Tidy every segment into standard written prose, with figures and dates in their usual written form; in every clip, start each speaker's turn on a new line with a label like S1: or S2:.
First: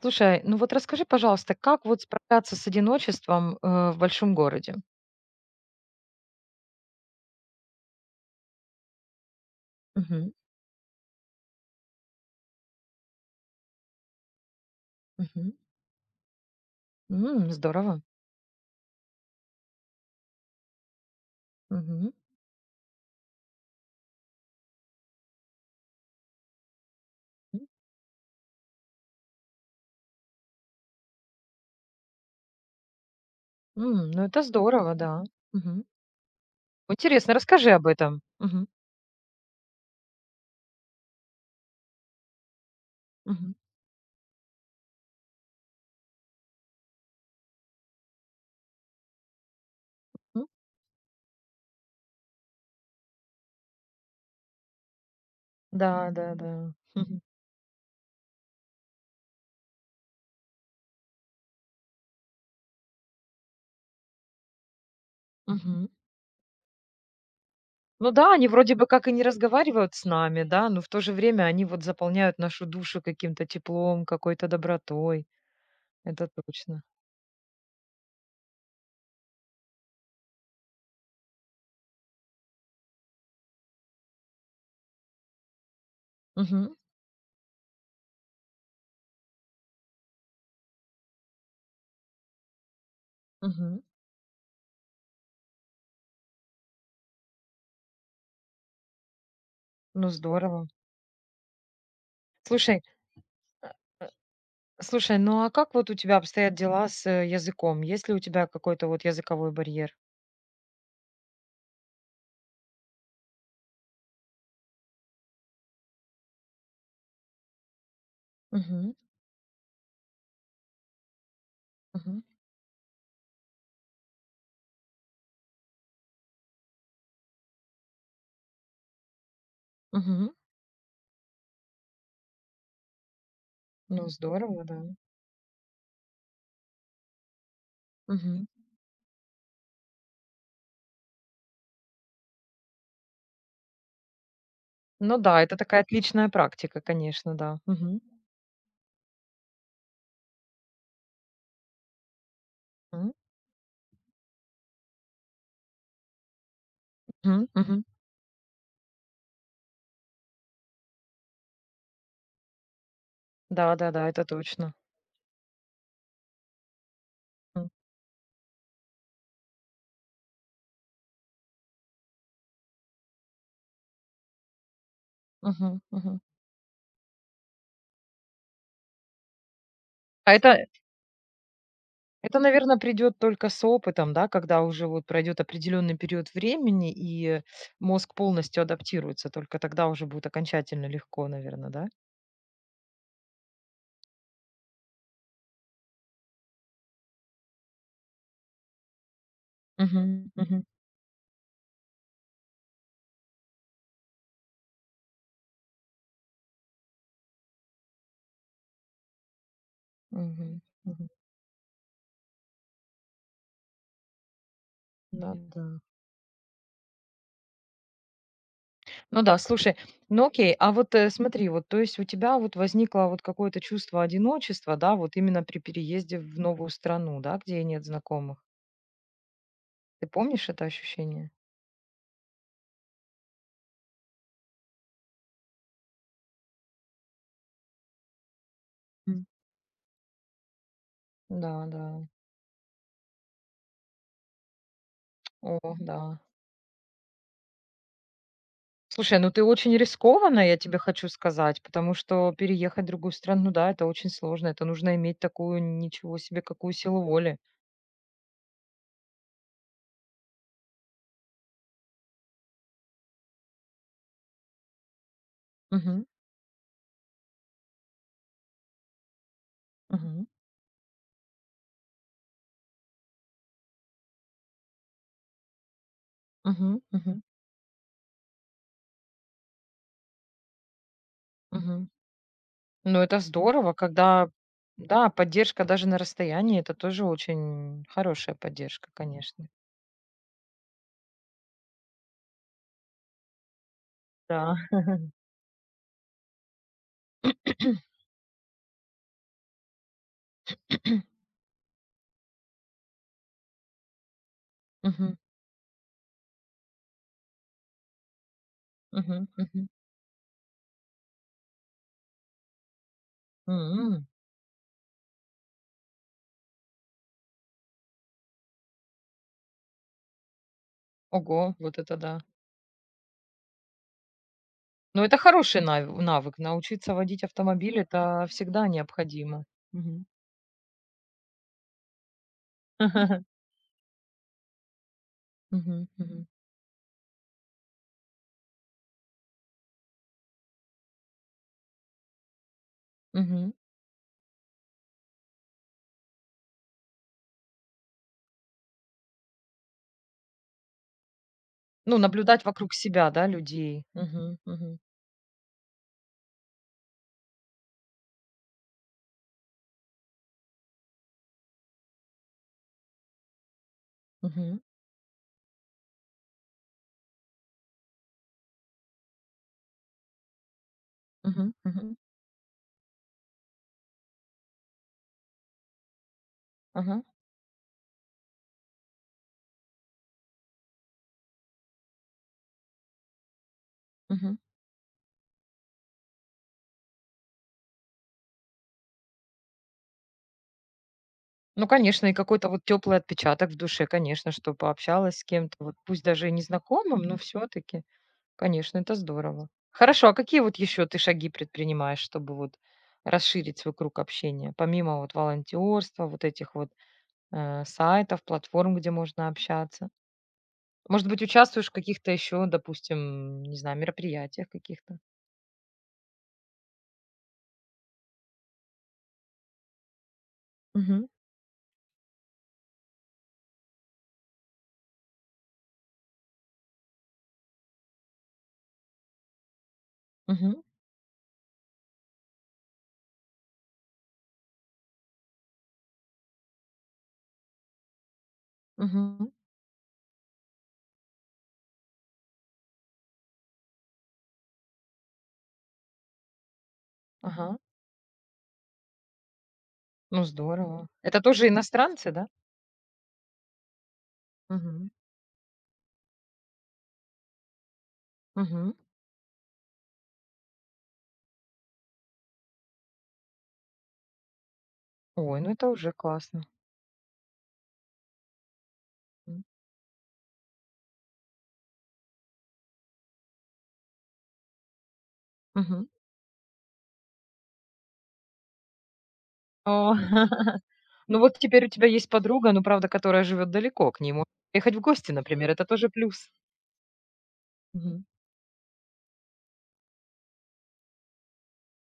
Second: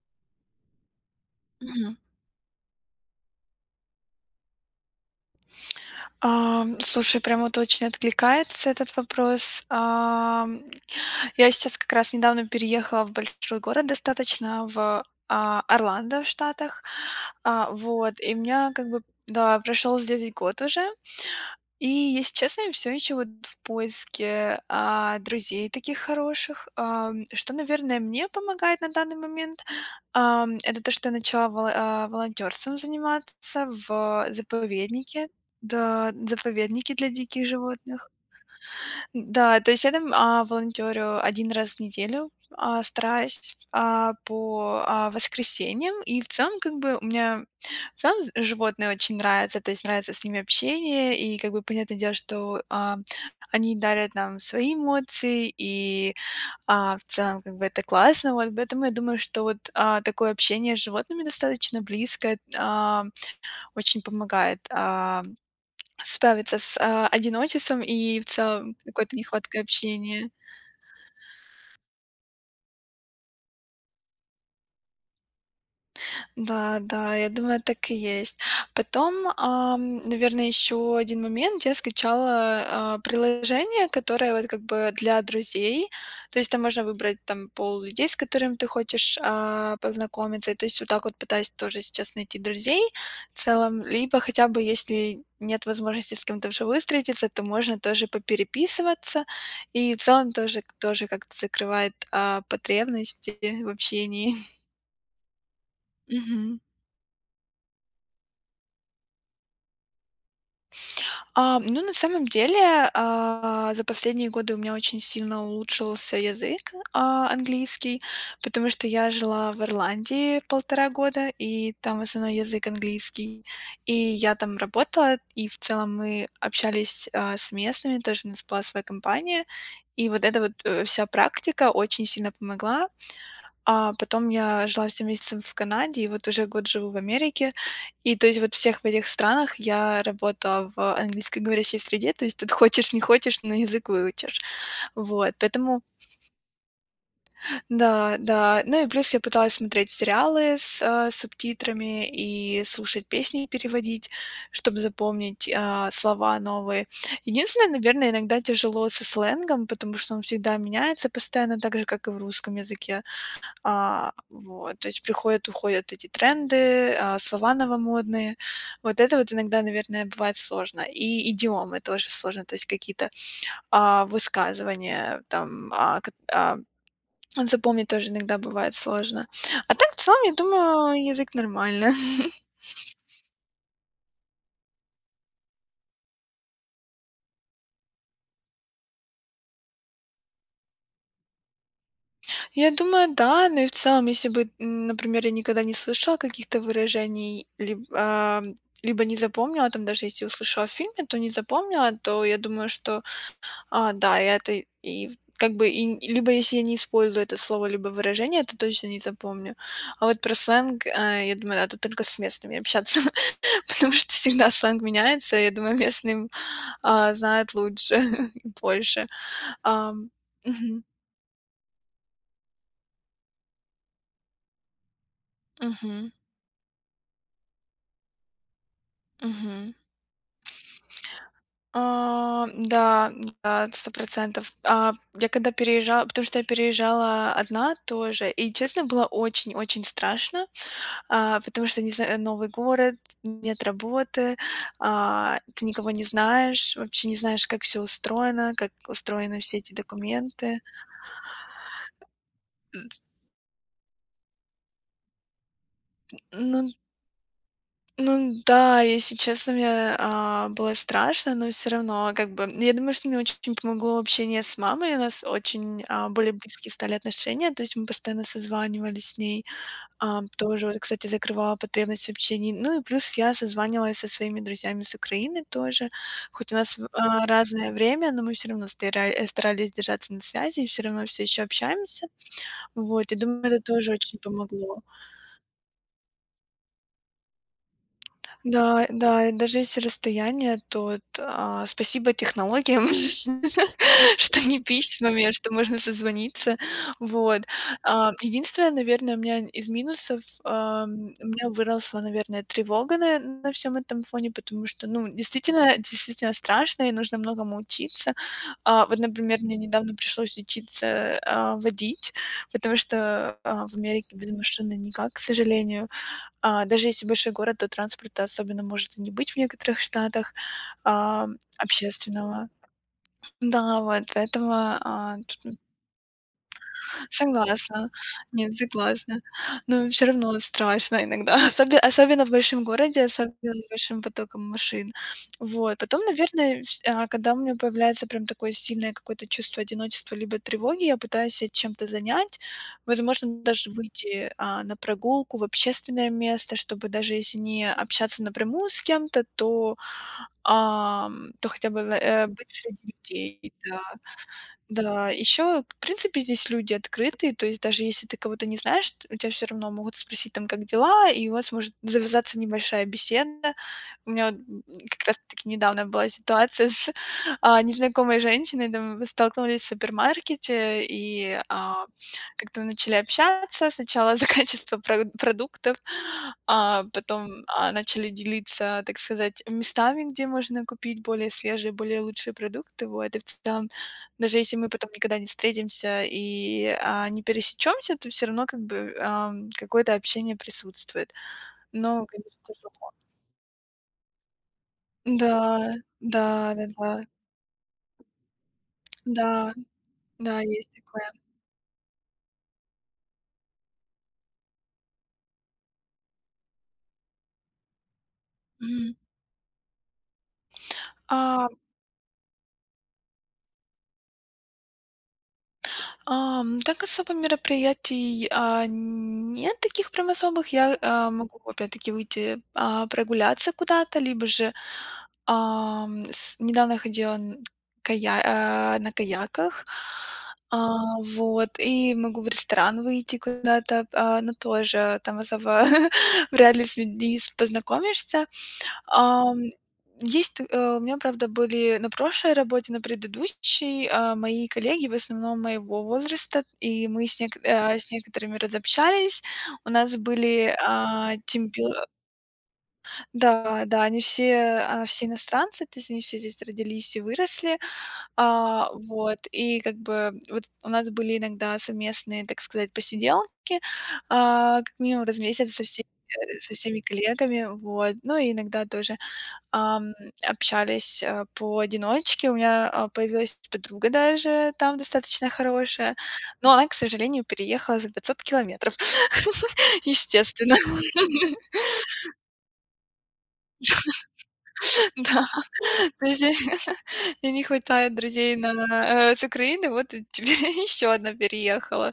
S1: Слушай, ну вот расскажи, пожалуйста, как
S2: Мгм.
S1: вот справляться с одиночеством, в большом городе?
S2: Слушай, прям вот очень откликается этот вопрос.
S1: Мгм,
S2: Я сейчас как раз недавно переехала в большой город достаточно,
S1: мгм.
S2: Орландо в Штатах.
S1: М, здорово.
S2: И у меня да, прошёл здесь год уже. И,
S1: Мгм.
S2: если честно, я все еще вот в поиске, друзей таких хороших. Что,
S1: М,
S2: наверное, мне помогает на данный момент, это то, что я начала волонтёрством заниматься
S1: ну
S2: в
S1: это здорово, да.
S2: заповеднике.
S1: Мгм.
S2: Да, заповедники для
S1: Интересно,
S2: диких
S1: расскажи об
S2: животных.
S1: этом. Мгм,
S2: Да, то есть я там, волонтёрю 1 раз в неделю,
S1: мгм,
S2: стараюсь, по воскресеньям. И в целом, как бы, у меня в целом з животные очень нравятся, то есть нравится с ними
S1: м.
S2: общение. И, как бы, понятное дело, что они дарят нам свои эмоции,
S1: Да,
S2: и,
S1: да, да.
S2: а, в
S1: Мгм,
S2: целом, как бы, это классно. Вот поэтому я думаю, что вот, такое общение с животными достаточно близкое, очень помогает,
S1: мгм.
S2: справиться с одиночеством
S1: Ну
S2: и в
S1: да, они вроде
S2: целом
S1: бы как и
S2: какой-то
S1: не
S2: нехваткой
S1: разговаривают с
S2: общения.
S1: нами, да, но в то же время они вот заполняют нашу душу каким-то теплом, какой-то добротой. Это
S2: Да,
S1: точно.
S2: да, я думаю, так и есть. Потом, наверное, еще один момент. Я скачала, приложение, которое вот как бы для друзей. То есть там
S1: Мгм,
S2: можно выбрать там пол людей, с которым ты хочешь, познакомиться. И то есть вот так вот пытаюсь тоже сейчас найти друзей в целом.
S1: мгм.
S2: Либо хотя бы, если нет возможности с кем-то вживую встретиться, то можно тоже попереписываться. И в
S1: Ну
S2: целом тоже
S1: здорово.
S2: тоже как-то закрывает,
S1: Слушай
S2: потребности в общении.
S1: Слушай, ну а как вот у тебя обстоят
S2: Мгм.
S1: дела с языком? Есть ли у тебя какой-то вот языковой барьер?
S2: Ну, на самом деле, за последние годы у меня очень сильно улучшился язык, английский, потому что
S1: Мгм,
S2: я жила в Ирландии полтора года, и там в
S1: мгм,
S2: основном язык английский. И я там работала, и в целом мы общались, с местными, тоже у нас была своя компания. И вот
S1: мгм.
S2: эта вот, вся практика очень сильно помогла. А
S1: Ну
S2: потом
S1: здорово,
S2: я
S1: да.
S2: жила 7 месяцев в Канаде, и вот уже год живу в Америке. И то есть
S1: Мгм.
S2: вот всех в этих странах я работала в английскоговорящей среде, то есть тут хочешь не хочешь, но язык выучишь.
S1: Ну
S2: Вот,
S1: да, это
S2: поэтому
S1: такая отличная практика, конечно, да. Мгм.
S2: да, да. Ну и плюс я пыталась смотреть сериалы с, субтитрами и слушать
S1: М,
S2: песни, переводить, чтобы запомнить, слова новые.
S1: мгм,
S2: Единственное,
S1: мгм.
S2: наверное, иногда тяжело со сленгом, потому что он всегда меняется постоянно, так же, как и в русском языке.
S1: Да, да, да, это точно.
S2: Вот, то есть приходят, уходят эти тренды, слова
S1: М,
S2: новомодные. Вот это вот иногда, наверное, бывает сложно. И идиомы тоже сложно, то есть какие-то, высказывания там,
S1: мгм, мгм.
S2: запомнить тоже иногда бывает сложно. А так, в целом, я
S1: А это,
S2: думаю, язык нормально.
S1: это, наверное, придет только с опытом, да, когда уже вот пройдет определенный период времени и мозг полностью адаптируется, только тогда уже будет окончательно легко, наверное, да?
S2: Я думаю, да, но и в целом, если бы, например, я никогда не слышала каких-то выражений, либо не запомнила, там даже если
S1: Мгм, мгм,
S2: услышала в фильме, то не запомнила, то я думаю, что да, и это и в как бы и н либо если я не использую это слово, либо выражение, это точно не запомню. А вот про
S1: мгм,
S2: сленг,
S1: мгм.
S2: я думаю, надо только с местными общаться, потому что всегда сленг
S1: Ну
S2: меняется. Я
S1: да.
S2: думаю, местные, знают лучше и больше.
S1: Ну да, слушай,
S2: Ам,
S1: ну окей, а
S2: мгм,
S1: вот смотри, вот, то есть у тебя вот возникло вот какое-то чувство одиночества, да, вот именно при
S2: мгм,
S1: переезде в новую страну, да, где нет знакомых.
S2: мгм.
S1: Ты помнишь это ощущение?
S2: Да, да, сто процентов. Я когда переезжала потому что я переезжала одна тоже, и, честно, было
S1: М.
S2: очень-очень страшно. Потому
S1: Да,
S2: что не
S1: да.
S2: зна новый город, нет работы, ты
S1: О,
S2: никого не
S1: да.
S2: знаешь, вообще не знаешь, как все устроено, как
S1: Слушай, ну
S2: устроены
S1: ты
S2: все эти
S1: очень рискованно, я
S2: документы.
S1: тебе хочу сказать, потому что переехать
S2: Н
S1: в другую страну, да, это очень сложно, это нужно иметь такую, ничего себе,
S2: ну
S1: какую силу воли.
S2: ну да, если честно, мне, было страшно, но все равно как бы я думаю, что мне очень помогло общение с мамой. У нас очень,
S1: Угу,
S2: более близкие стали отношения, то есть мы постоянно созванивались с ней.
S1: угу,
S2: Тоже вот, кстати, закрывала потребность в общении. Ну и плюс я созванивалась со своими друзьями с Украины тоже. Хоть у нас,
S1: угу,
S2: разное время, но мы все равно старались держаться на связи и все равно все еще
S1: угу.
S2: общаемся.
S1: Ну,
S2: Вот, и
S1: это
S2: думаю, это
S1: здорово,
S2: тоже очень
S1: когда,
S2: помогло.
S1: да, поддержка даже на расстоянии, это тоже очень хорошая
S2: Да,
S1: поддержка,
S2: да, и
S1: конечно.
S2: даже если расстояние, то спасибо технологиям, что
S1: Да.
S2: не письмами, а что можно созвониться. Вот. Единственное, наверное, у меня из минусов, у меня выросла, наверное, тревога на всем этом фоне, потому что, ну,
S1: Мгм,
S2: действительно страшно и нужно многому учиться. Вот,
S1: мгм,
S2: например, мне
S1: мгм.
S2: недавно пришлось учиться, водить, потому что, в
S1: М.
S2: Америке без машины никак, к сожалению. Даже если большой город, то транспорта особенно может и не быть в некоторых штатах,
S1: Ого, вот это да.
S2: общественного. Да, вот этого,
S1: Ну, это
S2: тут
S1: хороший навык. Научиться водить автомобиль
S2: согласна.
S1: это
S2: Нет,
S1: всегда
S2: согласна.
S1: необходимо.
S2: Но
S1: Мгм.
S2: все равно страшно иногда, особенно в большом городе, особенно с большим потоком машин. Вот.
S1: Мгм,
S2: Потом,
S1: мгм,
S2: наверное, когда у меня появляется прям такое сильное какое-то чувство одиночества либо тревоги, я пытаюсь себя чем-то занять. Возможно,
S1: мгм.
S2: даже выйти, на прогулку в общественное место, чтобы даже если не общаться напрямую с кем-то, то, то хотя бы,
S1: Ну, наблюдать
S2: быть
S1: вокруг
S2: среди
S1: себя, да,
S2: людей. Да.
S1: людей. Мгм, мгм,
S2: Да, еще, в принципе, здесь люди открытые, то есть даже если ты кого-то не знаешь, у тебя все равно могут спросить там, как дела, и у вас может завязаться небольшая беседа. У меня вот,
S1: мгм,
S2: как раз-таки недавно была ситуация с незнакомой женщиной, там, мы столкнулись в супермаркете, и
S1: мгм,
S2: а,
S1: мгм,
S2: как-то начали общаться сначала за качество про- продуктов, а
S1: ага,
S2: потом начали делиться, так сказать, местами, где можно купить более свежие, более лучшие продукты, вот, и в целом
S1: мгм.
S2: даже если мы потом никогда не встретимся и, не пересечемся, то все равно как бы, какое-то общение присутствует.
S1: Ну,
S2: Но,
S1: конечно, и
S2: конечно,
S1: какой-то вот
S2: тяжело.
S1: теплый отпечаток в душе, конечно, что пообщалась с
S2: Да,
S1: кем-то, вот пусть даже и
S2: да-да-да,
S1: незнакомым, но все-таки, конечно, это
S2: да,
S1: здорово.
S2: да, да,
S1: Хорошо, а
S2: да,
S1: какие вот
S2: есть
S1: еще ты
S2: такое.
S1: шаги предпринимаешь, чтобы вот расширить свой круг общения, помимо вот волонтерства, вот этих вот сайтов, платформ, где
S2: Мгм.
S1: можно общаться? Может быть,
S2: А
S1: участвуешь в каких-то еще, допустим, не знаю, мероприятиях каких-то?
S2: Так особо мероприятий, нет таких прям особых. Я,
S1: Мгм.
S2: а, могу опять-таки выйти, прогуляться куда-то, либо же, ам, с недавно ходила на каяках. А,
S1: Мгм.
S2: вот, и могу в ресторан выйти куда-то, но тоже там особо вряд ли с людьми с познакомишься.
S1: Мгм.
S2: Ам, Есть, у меня, правда, были на прошлой работе, на предыдущей, мои коллеги, в основном моего возраста, и мы
S1: Ага.
S2: с некоторыми разобщались. У нас
S1: Ну,
S2: были,
S1: здорово.
S2: а,
S1: Это тоже
S2: темпе
S1: иностранцы, да?
S2: да, да, они все,
S1: Угу.
S2: все иностранцы, то есть они все здесь родились и выросли. Вот, и как бы вот у нас были иногда совместные, так сказать, посиделки, как минимум раз в
S1: Ой, ну
S2: месяц со
S1: это
S2: всеми
S1: уже классно.
S2: со всеми коллегами, вот. Ну и иногда тоже
S1: М.
S2: Ам, общались, поодиночке. У меня появилась подруга даже там достаточно
S1: Мгм.
S2: хорошая, но она, к сожалению, переехала за 500 километров.
S1: О.
S2: Естественно.
S1: Ну вот теперь у тебя есть подруга, ну, правда, которая живет далеко, к ней можно ехать в гости,
S2: Да,
S1: например, это тоже
S2: то есть
S1: плюс.
S2: здесь мне не хватает
S1: Мгм.
S2: друзей с Украины, вот и теперь еще одна переехала.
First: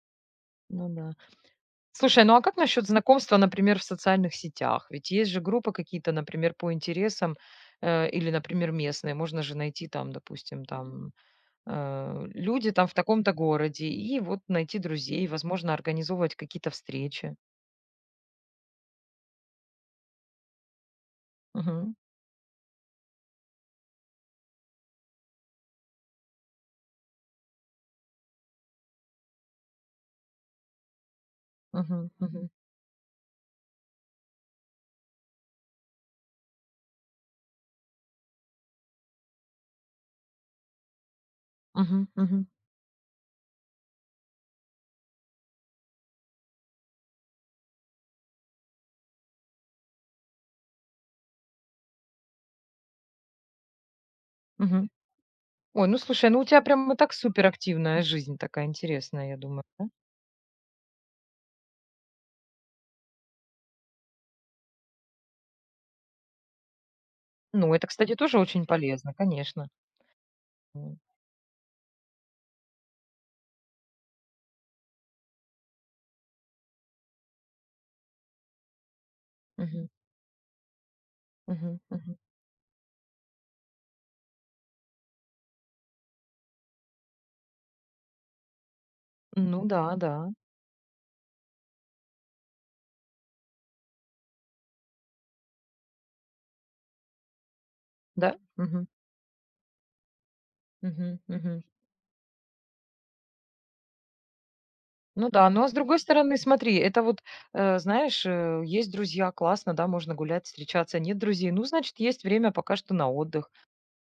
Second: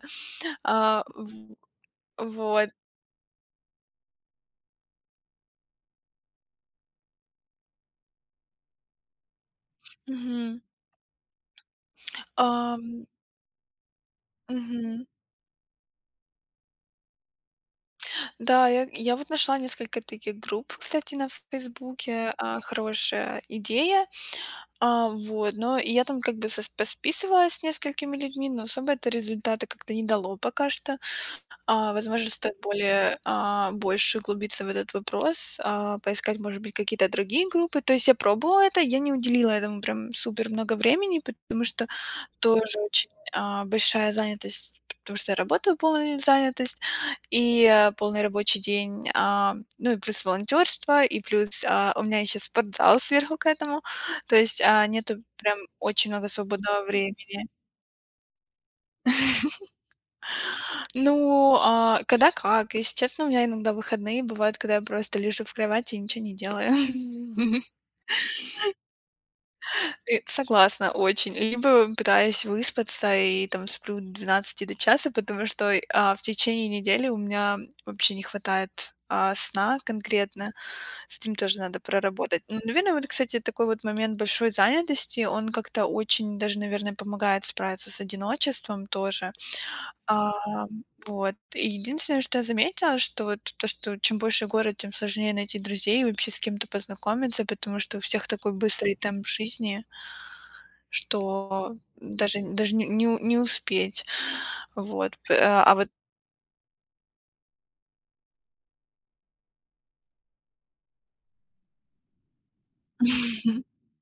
S1: Ну
S2: А,
S1: да.
S2: в
S1: Слушай, ну а как
S2: вот.
S1: насчет знакомства, например, в социальных сетях? Ведь есть же группы какие-то, например, по интересам, или, например, местные. Можно же найти там,
S2: Мгм.
S1: допустим, там люди там в
S2: Ам,
S1: таком-то городе, и вот найти
S2: мгм.
S1: друзей, возможно, организовывать какие-то встречи.
S2: Да, я вот нашла несколько таких групп, кстати, на
S1: Мгм.
S2: "Фейсбуке". А, хорошая идея. Вот, но и я там как бы сос посписывалась с несколькими людьми, но особо это результаты как-то не дало пока что.
S1: Мгм.
S2: Возможно,
S1: Мгм.
S2: стоит более, больше углубиться в этот вопрос, поискать, может быть, какие-то другие группы. То есть я пробовала это, я не уделила этому прям супер много времени, потому что
S1: Мгм. Мгм.
S2: тоже очень, большая занятость, потому что я работаю полную занятость и, полный рабочий день, ну и плюс волонтерство и плюс, у меня еще спортзал сверху к этому. То есть
S1: Мгм.
S2: нету прям
S1: Ой, ну
S2: очень много
S1: слушай, ну у тебя
S2: свободного
S1: прям и так
S2: времени.
S1: суперактивная жизнь такая интересная, я думаю, да?
S2: Ну, когда как. Если честно, у меня иногда выходные бывают, когда я просто лежу в кровати и ничего не делаю.
S1: Ну, это, кстати, тоже очень полезно, конечно.
S2: И согласна,
S1: М.
S2: очень. Либо пытаюсь выспаться и там сплю до 12 до часа, потому что, в течение недели у меня вообще не хватает, сна
S1: Мгм.
S2: конкретно. С этим тоже надо
S1: Мгм. Мгм.
S2: проработать. Ну, наверное, вот, кстати, такой вот момент большой занятости, он как-то очень даже, наверное, помогает справиться с одиночеством тоже.
S1: Ну да, да.
S2: Вот. И единственное, что я заметила, что вот то, что чем больше город, тем сложнее найти друзей и вообще с кем-то познакомиться, потому что у всех
S1: Да?
S2: такой
S1: Мгм.
S2: быстрый темп жизни,
S1: Мгм. Мгм.
S2: что даже не у не успеть. Вот,
S1: Ну
S2: п
S1: да, ну а с
S2: а вот
S1: другой стороны, смотри, это вот, знаешь, есть друзья, классно, да, можно гулять, встречаться, а нет друзей, ну, значит, есть время пока что на отдых.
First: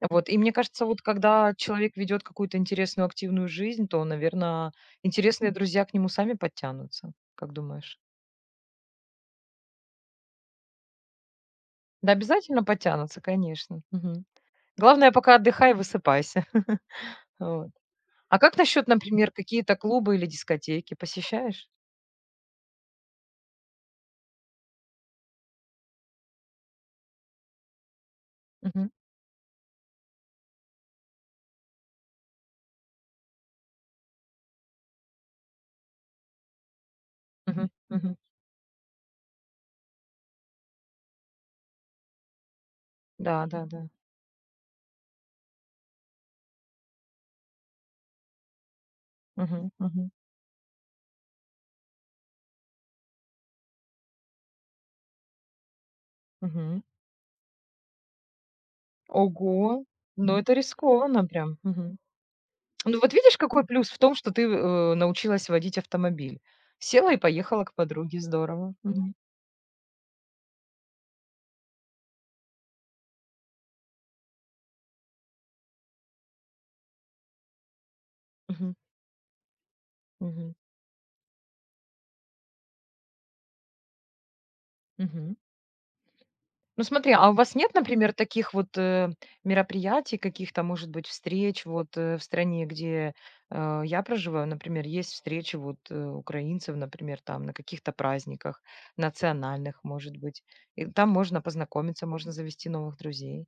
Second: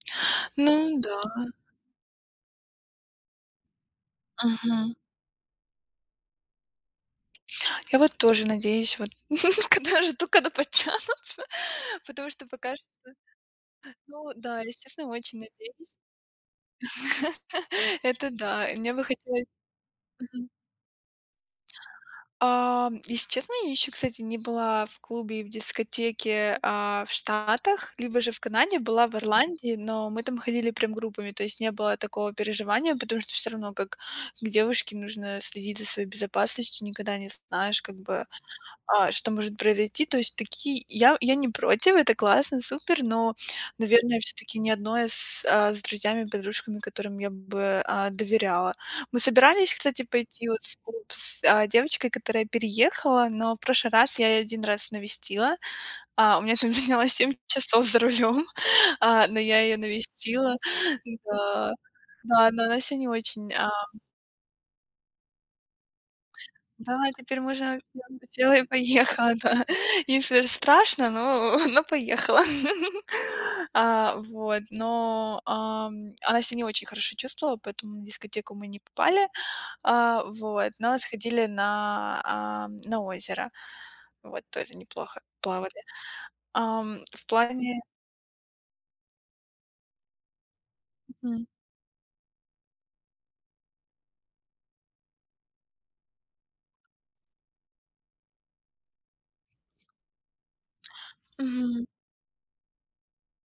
S1: Вот, и мне кажется,
S2: Ну
S1: вот
S2: да,
S1: когда человек ведет какую-то интересную, активную жизнь, то, наверное,
S2: мгм.
S1: интересные друзья к нему сами подтянутся. Как
S2: Я
S1: думаешь?
S2: вот тоже надеюсь, вот когда жду, когда подтянутся,
S1: Да,
S2: потому что
S1: обязательно
S2: пока что,
S1: потянутся, конечно. Мгм.
S2: ну да, естественно,
S1: Главное, пока
S2: очень
S1: отдыхай,
S2: надеюсь.
S1: высыпайся. Вот.
S2: Это
S1: А как
S2: да, и
S1: насчет,
S2: мне бы
S1: например,
S2: хотелось
S1: какие-то клубы или дискотеки? Посещаешь?
S2: Если честно, я еще, кстати, не была в клубе и в дискотеке, в Штатах, либо же в Канаде,
S1: Мгм.
S2: была в Ирландии, но мы там ходили прям группами, то есть не было такого переживания, потому что все равно как к девушке нужно следить за своей безопасностью, никогда не
S1: Мгм.
S2: знаешь как
S1: Мгм.
S2: бы что может произойти. То есть такие я не против, это классно, супер, но,
S1: Да, да, да.
S2: наверное, все таки ни одной с друзьями, подружками, которым я бы, доверяла. Мы
S1: Мгм.
S2: собирались, кстати,
S1: Мгм.
S2: пойти вот в клуб с, девочкой, которая переехала, но в прошлый раз я её 1 раз навестила. У меня там
S1: Мгм.
S2: заняло 7 часов за рулем, но я ее
S1: Ого! Ну, это
S2: навестила.
S1: рискованно прям.
S2: Да.
S1: Мгм.
S2: Да, но она ся
S1: Ну,
S2: не
S1: вот видишь,
S2: очень,
S1: какой плюс в том, что ты, научилась водить автомобиль.
S2: Да,
S1: Села и
S2: теперь
S1: поехала к
S2: можно прям
S1: подруге.
S2: взяла и
S1: Здорово. Мгм.
S2: поехала, да. Если ж страшно, но но поехала. Вот, но, она себя не очень хорошо чувствовала, поэтому на дискотеку мы
S1: Мгм.
S2: не попали.
S1: Мгм.
S2: Вот, но сходили на, на озеро. Вот, тоже неплохо
S1: Мгм.
S2: плавали.
S1: Ну
S2: Ам,
S1: смотри,
S2: в
S1: а у вас нет,
S2: плане
S1: например, таких вот, мероприятий, каких-то, может быть,
S2: мгм.
S1: встреч вот, в стране, где, я проживаю? Например, есть встречи вот, украинцев, например, там на каких-то праздниках национальных, может быть. И там можно
S2: Мгм.
S1: познакомиться, можно завести новых друзей.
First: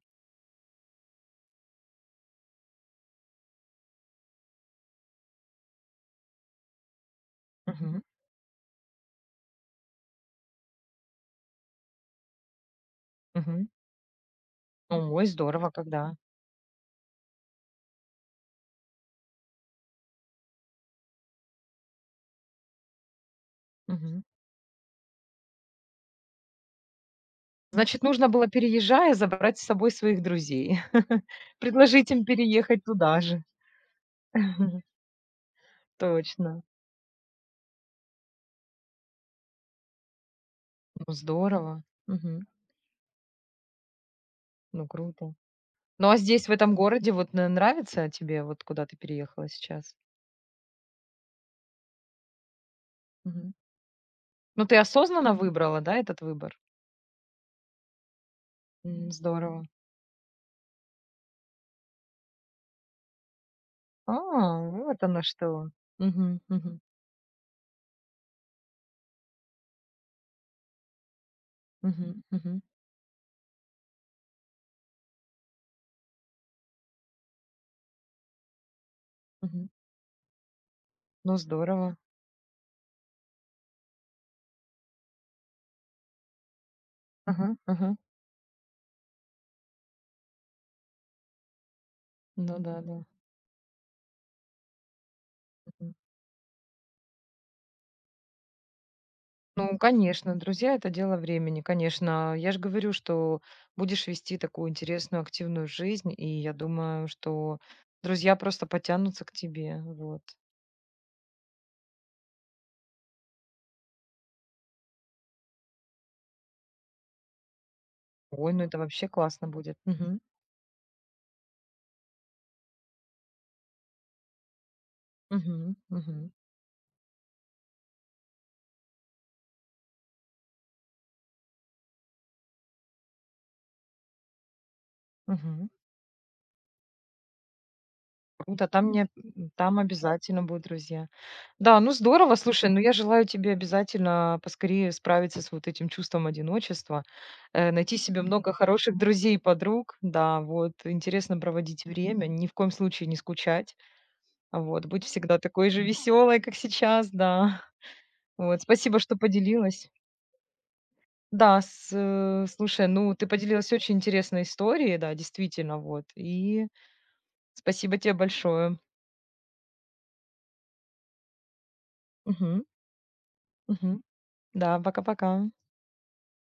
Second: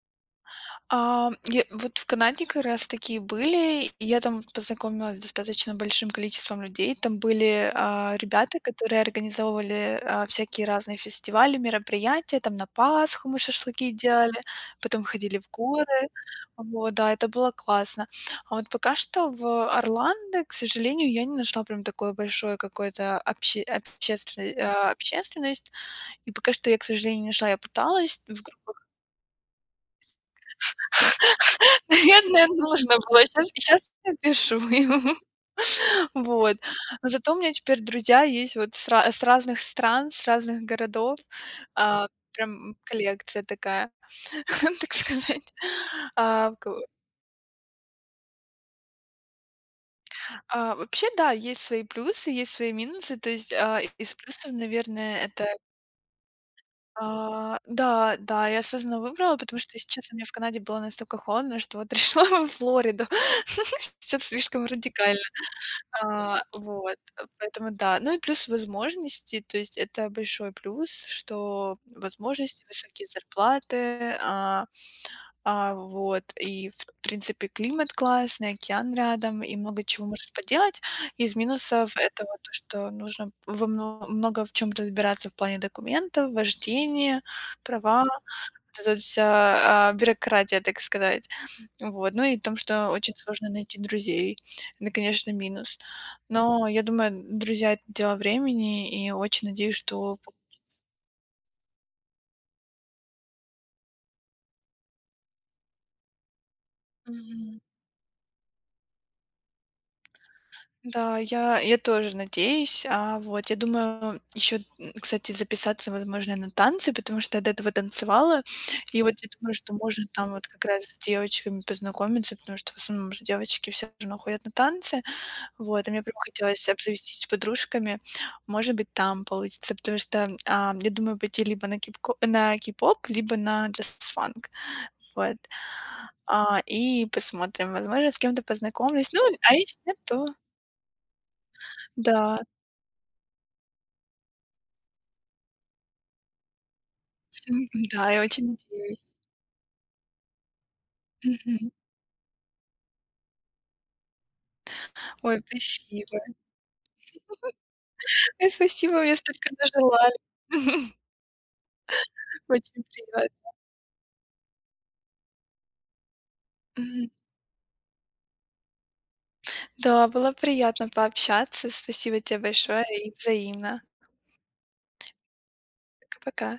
S2: Я вот в Канаде как раз такие были, и я там познакомилась с достаточно большим количеством людей. Там были,
S1: Мгм,
S2: ребята, которые организовывали, всякие разные фестивали, мероприятия. Там на Пасху мы
S1: мгм.
S2: шашлыки делали, потом
S1: Ой,
S2: ходили в
S1: здорово,
S2: горы.
S1: когда.
S2: Вот, да, это было классно. А вот пока что в Орландо, к сожалению, я не нашла прям такое большое какое-то
S1: Мгм.
S2: общественность. И пока что я, к сожалению, не нашла. Я
S1: Значит,
S2: пыталась
S1: нужно
S2: в
S1: было, переезжая, забрать с собой своих друзей. Предложить им
S2: наверное,
S1: переехать
S2: нужно
S1: туда
S2: было.
S1: же.
S2: Сейчас щас напишу ему. Вот.
S1: Точно.
S2: Но зато у меня теперь друзья есть вот с разных стран, с разных
S1: Ну
S2: городов.
S1: здорово. Мгм.
S2: Прям коллекция такая,
S1: Ну,
S2: так
S1: круто.
S2: сказать.
S1: Ну, а здесь, в
S2: А, в ко
S1: этом городе, вот н нравится тебе, вот куда ты переехала сейчас?
S2: Вообще, да, есть свои плюсы, есть свои минусы. То есть,
S1: Мгм.
S2: из плюсов,
S1: Ну, ты
S2: наверное,
S1: осознанно
S2: это,
S1: выбрала, да, этот выбор?
S2: да, да, я осознанно
S1: М,
S2: выбрала, потому
S1: здорово.
S2: что, если честно, мне в Канаде было настолько холодно, что вот решила во Флориду.
S1: А,
S2: Всё слишком
S1: вот
S2: радикально.
S1: оно что. Мгм, мгм,
S2: Поэтому да. Ну и плюс возможности, то есть это большой плюс, что
S1: мгм, мгм,
S2: возможности, высокие зарплаты, вот, и в принципе климат классный, океан рядом, и
S1: мгм.
S2: много чего может поделать. Из
S1: Ну,
S2: минусов
S1: здорово.
S2: это вот то, что нужно много в чем разбираться в плане документов, вождения,
S1: Ага, ага.
S2: права, вот эта вся бюрократия, так сказать. Вот, ну и в том,
S1: Ну да,
S2: что
S1: да.
S2: очень сложно найти друзей. Это, конечно, минус.
S1: Мгм.
S2: Но я думаю, друзья- это дело времени, и очень надеюсь,
S1: Ну,
S2: что
S1: конечно, друзья- это дело времени, конечно. Я ж говорю, что будешь вести такую интересную, активную жизнь, и я думаю,
S2: мгм.
S1: что друзья просто потянутся к тебе, вот.
S2: Да, я тоже надеюсь. Вот, я думаю еще, кстати, записаться, возможно, на танцы, потому что я до этого танцевала.
S1: Ой, ну это
S2: И
S1: вообще
S2: вот я
S1: классно
S2: думаю, что
S1: будет.
S2: можно
S1: Мгм.
S2: там вот как раз с девочками познакомиться, потому что в основном же девочки все равно ходят на танцы.
S1: Мгм,
S2: Вот, и мне прям
S1: мгм,
S2: хотелось обзавестись с подружками. Может быть, там получится, потому что, я думаю пойти либо на кипко на кей-поп, либо на джаз-фанк. Вот.
S1: мгм.
S2: И посмотрим, возможно, с кем-то
S1: Круто,
S2: познакомлюсь. Ну, а если
S1: там
S2: нет, то
S1: обязательно будут друзья. Да, ну здорово,
S2: да,
S1: слушай, ну я желаю тебе обязательно поскорее справиться с вот этим чувством одиночества, найти
S2: да, я
S1: себе
S2: очень
S1: много хороших
S2: надеюсь.
S1: друзей и подруг, да, вот, интересно
S2: Мгм.
S1: проводить время, ни в коем случае не скучать, вот, быть
S2: Ой,
S1: всегда такой же
S2: спасибо.
S1: веселой, как сейчас, да.
S2: Ой,
S1: Вот, спасибо,
S2: спасибо, мне
S1: что
S2: столько
S1: поделилась.
S2: нажелали. Очень
S1: Слушай, ну ты
S2: приятно.
S1: поделилась очень интересной историей, да, действительно, вот, и
S2: Мгм.
S1: спасибо тебе большое.
S2: Да, было приятно пообщаться. Спасибо тебе
S1: Мгм,
S2: большое и взаимно.
S1: мгм. Да, пока-пока.
S2: Пока-пока.